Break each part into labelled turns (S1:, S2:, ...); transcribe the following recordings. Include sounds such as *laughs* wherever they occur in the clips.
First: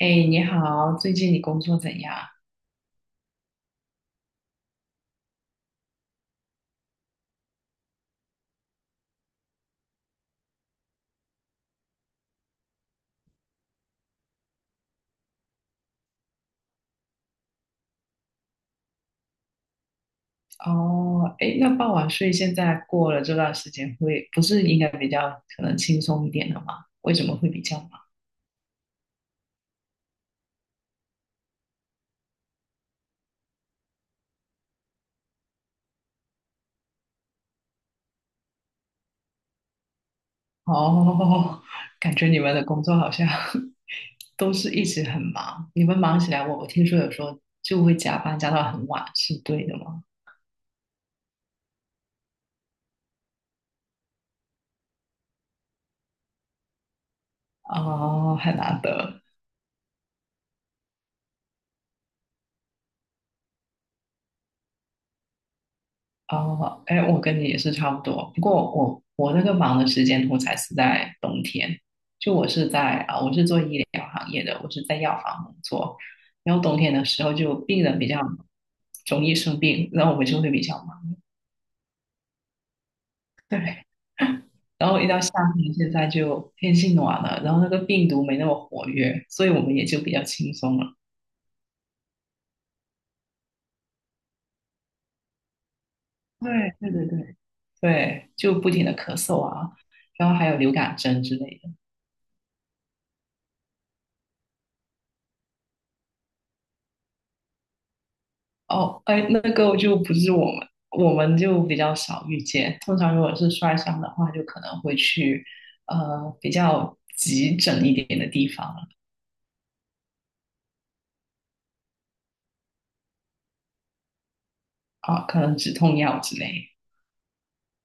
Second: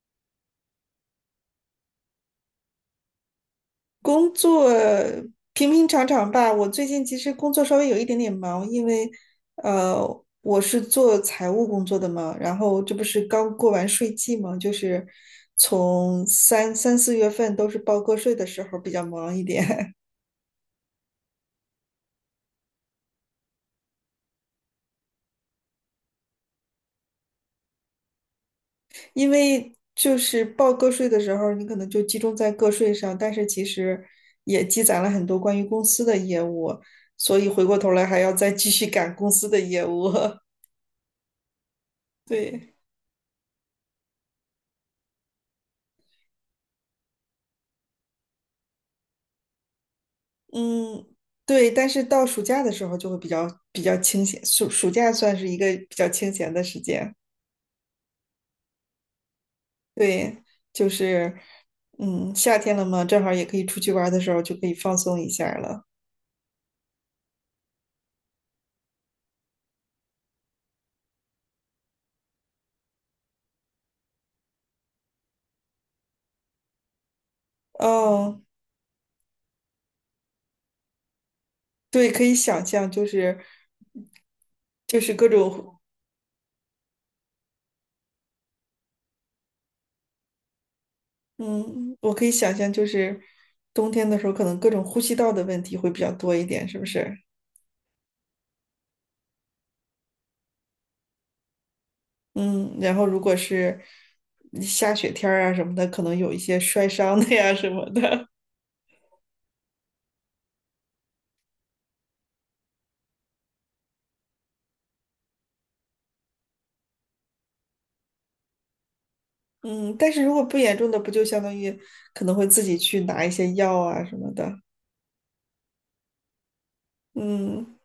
S1: 哎，你好，最近你工作怎样？
S2: 工作平平常常吧。我最近其实工作稍微有一点点忙，因为呃，我是做财务工作的嘛，然后这不是刚过完税季嘛，就是从三四月份都是报个税的时候比较忙一点，
S1: 哦，哎，那傍晚睡现在过了这段时间会，不是应该比较可能轻松一点了吗？为什么会比较忙？
S2: *laughs* 因为就是报个税的时候，你可能就集中在个税上，但是其实也积攒了很多关于公司的业务，所以回过头来还要再继续赶公司的业务，
S1: 哦，*laughs* 感
S2: *laughs*
S1: 觉你们的
S2: 对。
S1: 工作好像 *laughs* 都是一直很忙，你们忙起来，我听说有时候就会加班加到很晚，是对的吗？
S2: 嗯，对，但是到暑假的时候就会比较清闲，暑假算是一个比较清闲的时间。
S1: 哦，很难得。
S2: 对，就是，嗯，夏天了嘛，正好也可以出去玩儿的时候就可以放松一下儿了。
S1: 哦，哎，我跟你也是差不多，不过我那个忙的时间通才是在冬天，就我是在啊、我是做医疗行业的，我是在药房工作，然后冬天的时候就病人比较
S2: 哦，
S1: 容易生病，然后我们就会比较忙，
S2: 对，可以想象，就是
S1: 对，然
S2: 就
S1: 后一
S2: 是
S1: 到
S2: 各
S1: 夏天，
S2: 种，
S1: 现在就天气暖了，然后那个病毒没那么活跃，所以我们也就比较轻松了，
S2: 嗯，我可以想象，就是冬天的时候可能各种呼吸道的问题会比较多一点，
S1: 对
S2: 是不
S1: 对对
S2: 是？
S1: 对对，就不停的咳嗽啊，然后还有流感针之类的。
S2: 嗯，然后如果是下雪天儿啊什么的，可能有一些摔伤的呀什么的。
S1: 哦，哎，那个就不是我们，我们就比较少遇见。通常如果是摔伤的话，就可能会去比较急诊一点的地方
S2: 嗯，但是如果不严重的，不就相当于可能会自己去拿一些药啊什么的。
S1: 啊，可能止痛药之类。
S2: 嗯，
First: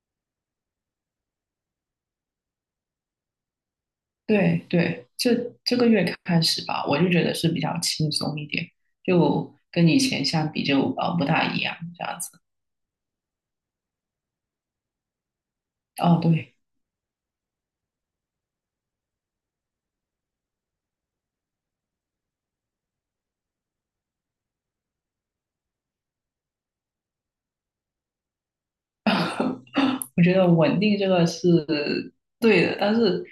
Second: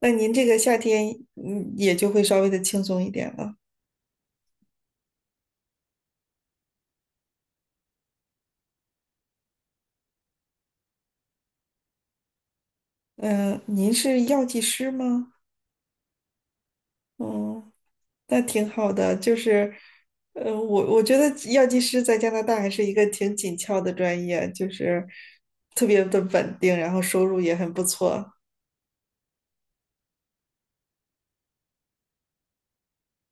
S2: 那您这个夏天，嗯，也就会稍微的轻松一点了。
S1: 对对，这这个月开始吧，我就觉得是比较轻松一点，就跟以前相比就不大一样这样子。
S2: 嗯，您是药剂师吗？
S1: 哦，对。
S2: 嗯，那挺好的。就是，我觉得药剂师在加拿大还是一个挺紧俏的专业，就是特别的稳定，然后收入也很不错，
S1: 我觉得稳定这个是对的，但是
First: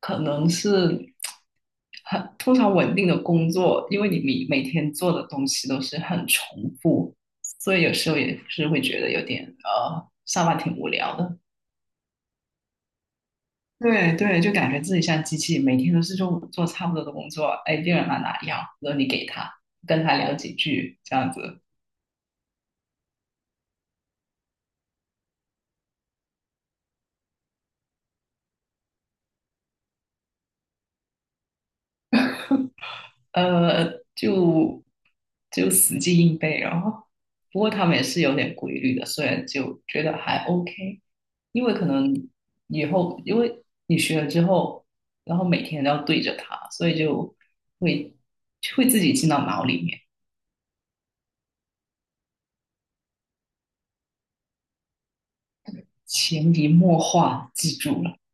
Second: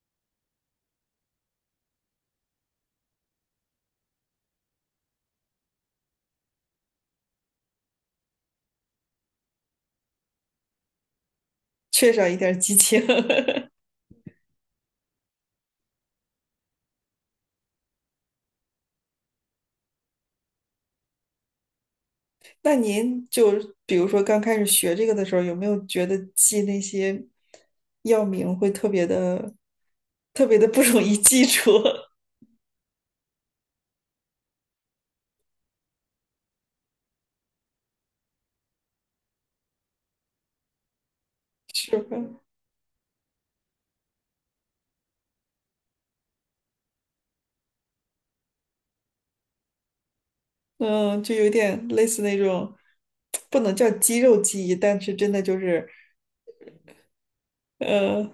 S1: 可能是很通常稳定的工作，因为你每天做的东西都是很重复，所以有时候也是会觉得有点上班挺无聊的。
S2: 缺少一点儿激情。*laughs*
S1: 对对，就感觉自己像机器，每天都是做做差不多的工作。哎，第二来哪里啊然后你给他，跟他聊几句，这样子。
S2: 那您就比如说刚开始学这个的时候，有没有觉得记那些药名会特别的、特别的不容易记住？
S1: 呃，就就死记硬背，然后不过他们也是有点规律的，所以就觉得还 OK，因为
S2: *laughs*
S1: 可
S2: 是吧？
S1: 能以后因为你学了之后，然后每天都要对着它，所以就会会自己进到脑里面，
S2: 嗯，就有点类似那种，不能叫肌肉记忆，但是真的就是，
S1: 潜移默化记住了。
S2: 呃，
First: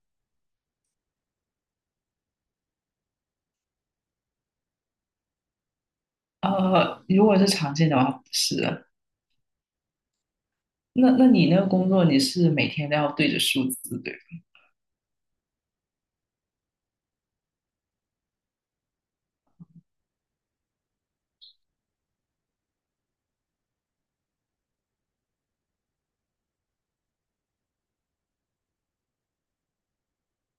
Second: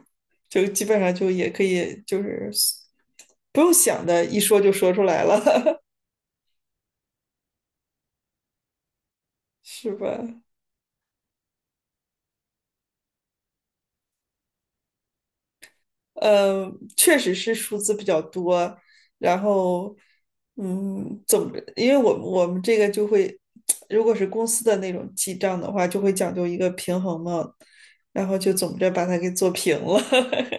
S2: 就基本上就也可以，就是不用想的，一说就说出来了，
S1: 如果是常见的话，不是的。
S2: *laughs* 是吧？
S1: 那你那个工作，你是每天都要对着数字，对吧？
S2: 确实是数字比较多，然后，嗯，总因为我们这个就会，如果是公司的那种记账的话，就会讲究一个平衡嘛，然后就总着把它给做平了。*laughs*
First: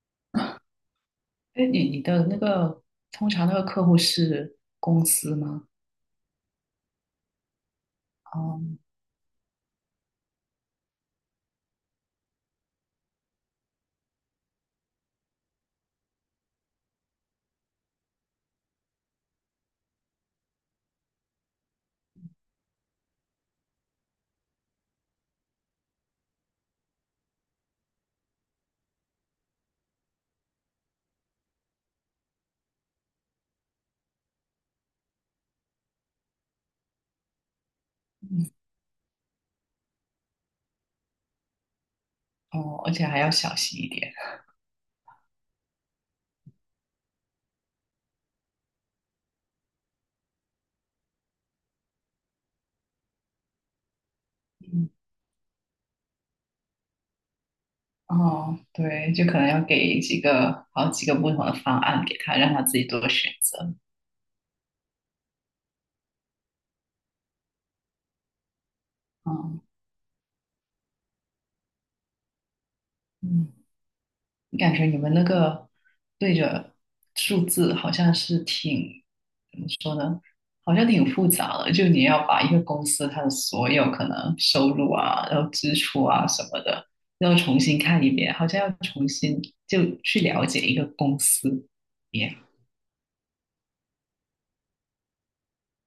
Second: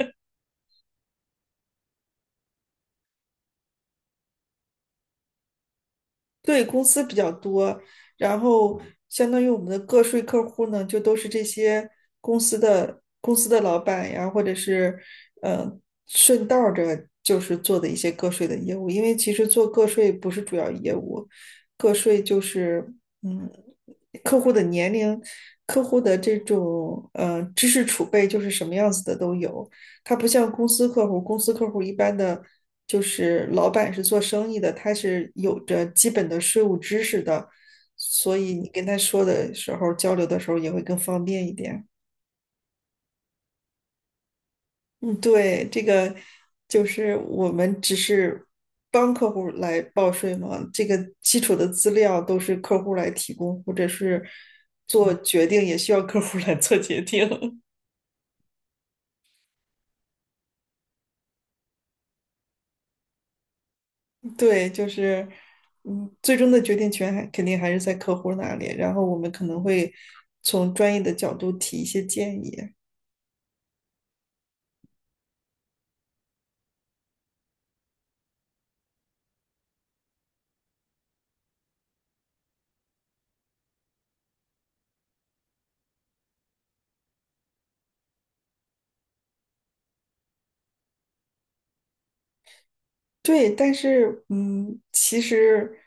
S1: 哎，你的那个通常那个客户是公司吗？
S2: 对，公司比较多，然
S1: 哦
S2: 后相当于我们的个税客户呢，就都是这些公司的老板呀，或者是呃顺道儿着就是做的一些个税的业务，因为其实做个税不是主要业务，个税就是嗯客户的年龄、客户的这种知识储备就是什么样子的都有，他不像公司客户，公司客户一般的就是老板是做生意的，他是有着基本的税务知识的，所以你跟他说的时候，交流的时候也会更方便一点。
S1: 哦，而且还要小心一点。
S2: 嗯，对，这个就是我们只是帮客户来报税嘛，这个基础的资料都是客户来提供，或者是
S1: 嗯，
S2: 做决定也需要客户来做决定。*laughs*
S1: 哦，对，就可能要给几个好几个不同的方案给他，让他自己做选择。
S2: 对，就是，嗯，最终的决定权还肯定还是在客户那里，然后我们可能
S1: 嗯
S2: 会从专业的角度提一些建议。
S1: 嗯，你感觉你们那个对着数字好像是挺怎么说呢？好像挺复杂的，就你要把一个公司它的所有可能收入啊，然后支出啊什么的，要重新看一遍，好像要重新就去了解一个公司一样。
S2: 对，但是，嗯，其实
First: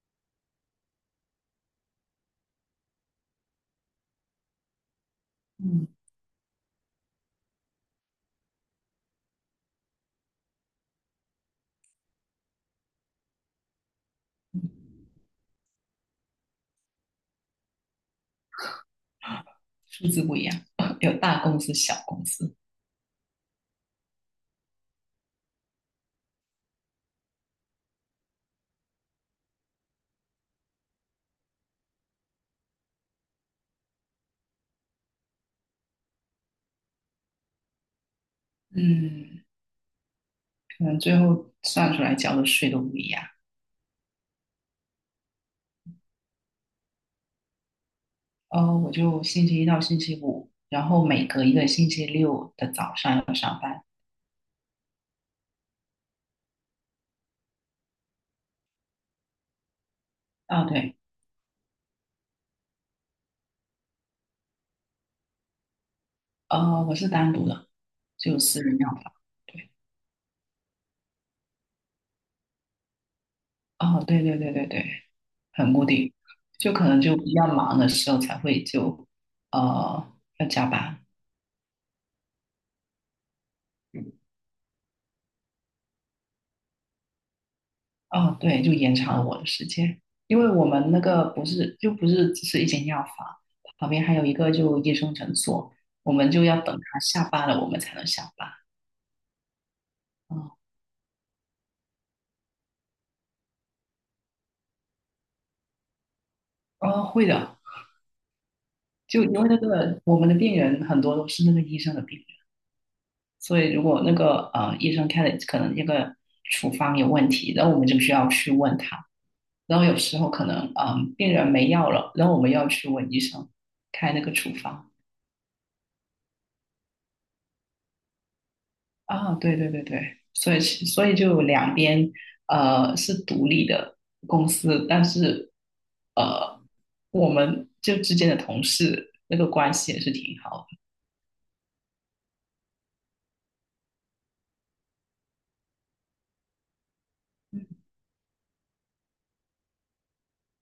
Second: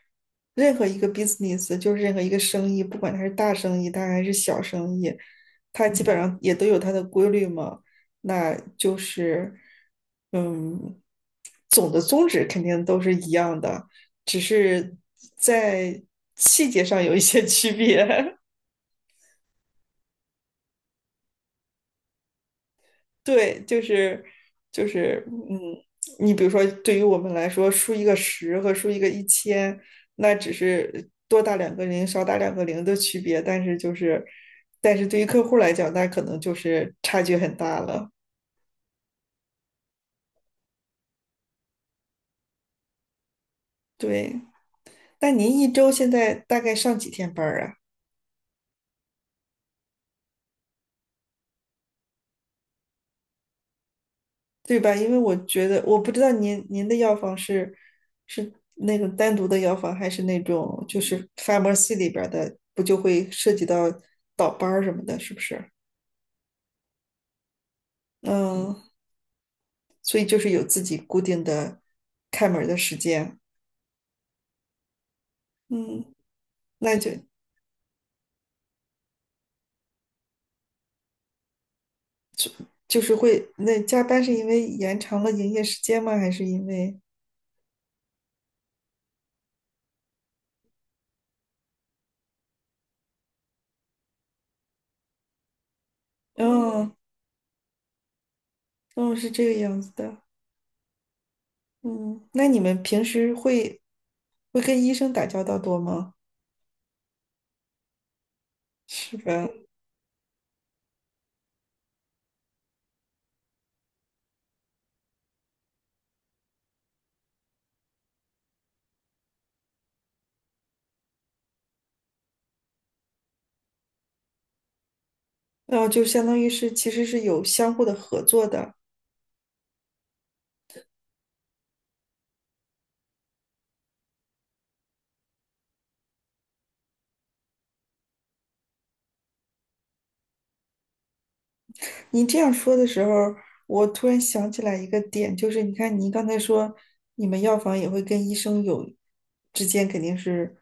S2: 任何一个 business，就是任何一个生意，不管它是大生意，它还是小生意，
S1: 嗯
S2: 它基本上也都有它的规律嘛。那就是，嗯，总的宗旨肯定都是一样的，只是在细节上有一些区别。*laughs*
S1: 数字不一样，有大公司、小公司，
S2: 对，就是，嗯，你比如说，对于我们来说，输一个十和输一个1000，那只是多打两个零、少打两个零的区别，但是就是，但是对于客户来讲，那可能就是差距很大了。
S1: 嗯，可能最后算出来交的税都不一样。
S2: 对，那您一周现在大概上几天班儿啊？
S1: 哦，我就星期一到星期五，然后每隔一个星期六的早上要上班。
S2: 对吧？因为我觉得我不知道您的药房是那种单独的药房，还是那
S1: 啊，
S2: 种
S1: 对，
S2: 就是 pharmacy 里边儿的，不就会涉及到倒班儿什么的，是不是？
S1: 我是单独的，就有私人
S2: 嗯，
S1: 药房。对，
S2: 所以就是有自己固定的开门儿的时间。
S1: 哦，对对对对对，很固
S2: 嗯，
S1: 定，就可
S2: 那
S1: 能
S2: 就
S1: 就比较忙的时候才会就呃要加班。
S2: 就是会，那加班是因为延长了营业时间吗？还是因为，
S1: 哦，对，就延长了我的时间，因为我们那个不是就不是只是一间药房，旁边还有一个就医生诊所，我们就要等
S2: 嗯。
S1: 他下班了，我们才能下班。
S2: 嗯是这个样子的。
S1: 嗯，
S2: 嗯，那你们平时会跟医生打交道多吗？
S1: 哦，会的，
S2: 是
S1: 就因
S2: 吧？
S1: 为那个我们的病人很多都是那个医生的病人，所以如果那个医生开的可能那个处方有问题，然后我们就需要去问他，然后有时候可能嗯、病人没药了，然后我们要去问医生开那个处方。
S2: 哦，就相当于是其实是有相互的合作的。
S1: 啊，对对对对，所以是所以就两边是独立的公司，但是呃我们就之间的同事那个关系也是挺好
S2: 你这样说的时候，我突然想起来一个点，就是你看，你刚才说你
S1: 的。
S2: 们药
S1: 嗯，
S2: 房也会跟医生有之间肯定是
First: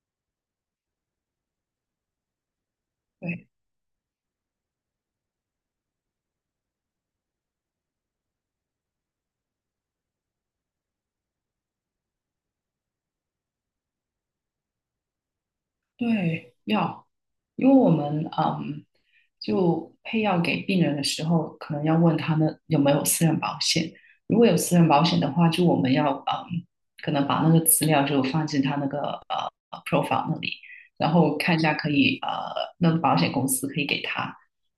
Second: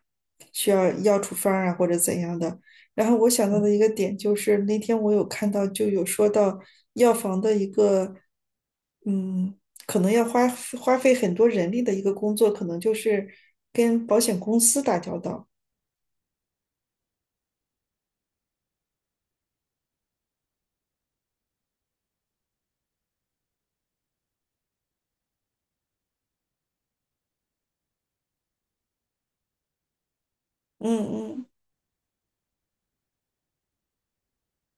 S2: 需要药处方啊或者怎样的。然后我
S1: 对。
S2: 想到的一个点就是那天我有看到就有说到药房的一个，嗯，可能要花费很多人力的一个工作，可能就是跟保险公司打交道。
S1: 对，要，因为我们嗯，就配药给病人的时候，可能要问他们有没有私人保险。如果有私人保险的话，就我们要嗯，可能把那个资料就放进他那个profile 那里，
S2: 嗯
S1: 然后
S2: 嗯。
S1: 看一下可以那个保险公司可以给他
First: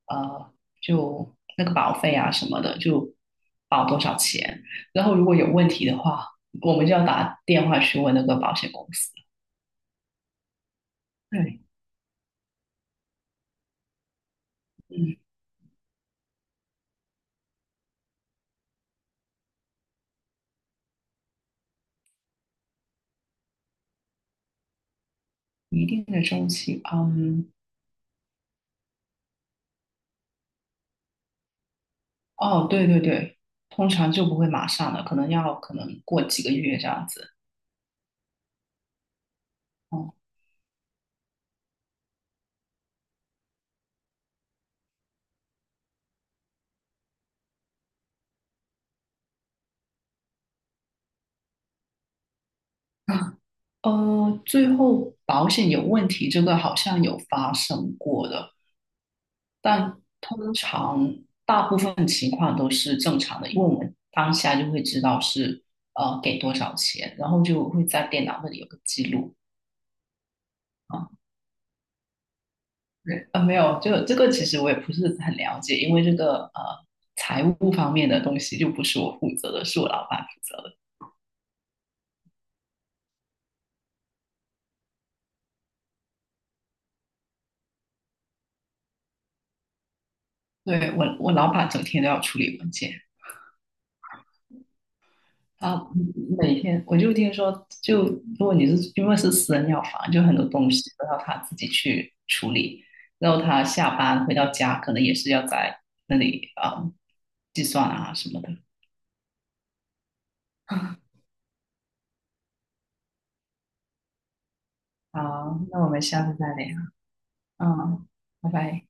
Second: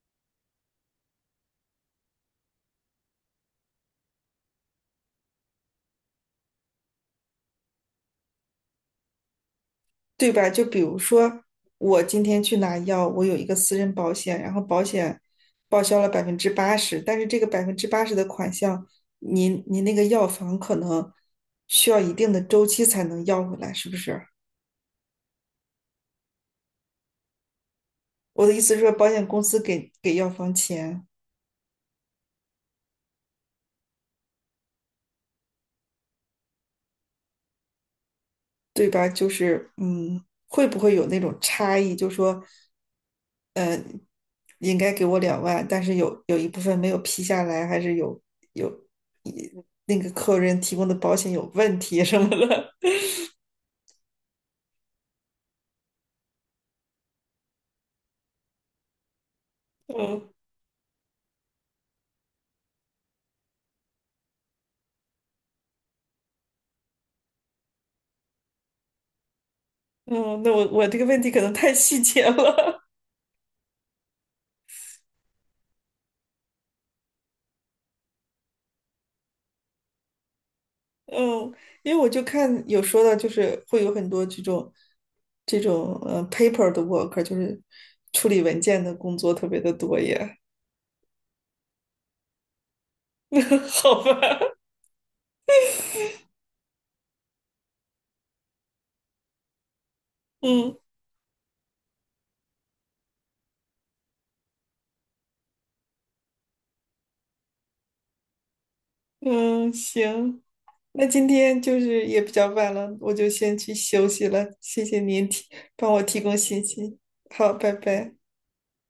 S1: 呃，就那个保费啊什么的，就保多少钱。然后如果有问题的话，我们就要打电话去问那个保险公司。
S2: 对吧？就比如说，
S1: 对，
S2: 我今天去拿药，我有一个私人保险，然后保险
S1: 嗯。
S2: 报销了百分之八十，但是这个百分之八十的款项，您那个药房可能需要一定的周期才能要回来，是不是？
S1: 一定的周期，嗯，
S2: 我的意思是说，保险公司给药房钱，
S1: 哦，对对对，通常就不会马上了，可能要可能过几个月这样子。
S2: 对吧？就是
S1: 哦，
S2: 会不会有那种差异？就说嗯，应该给我2万，但是有一部分没有批下来，还是有一那个客人提供的保险有问题什么的。
S1: 最后保险有问题，这个好像有发生过的，
S2: *laughs*
S1: 但
S2: 嗯
S1: 通常大部分情况都是正常的，因为我们当下就会知道是给多少钱，然后就会在电脑那里有个记录。
S2: 嗯，那我这个
S1: 啊。
S2: 问题可能太细节了。
S1: 对，啊，没有，就这个其实我也不是很了解，因为这个财务方面的东西就不是我负责的，是我老板负责的。
S2: *laughs* 嗯，因为我就看有说到，就是会有很多这种paper 的 work，就是处理文件的工作特别的多耶。
S1: 对，我老板整天都要处理文件
S2: *laughs* 好吧，
S1: 啊，每天我就听说，就如果你是因为是私人药房，就很多东
S2: 嗯。
S1: 西都要他自己去处理，然后他下班回到家可能也是要在那里啊、计算啊什么的。
S2: 嗯，行，那
S1: *laughs*
S2: 今天就是也比较晚了，我就先去休息了。谢谢您提，
S1: 好，那我
S2: 帮
S1: 们
S2: 我提
S1: 下次
S2: 供
S1: 再
S2: 信
S1: 聊。
S2: 息。好，拜
S1: 嗯，
S2: 拜。
S1: 拜拜。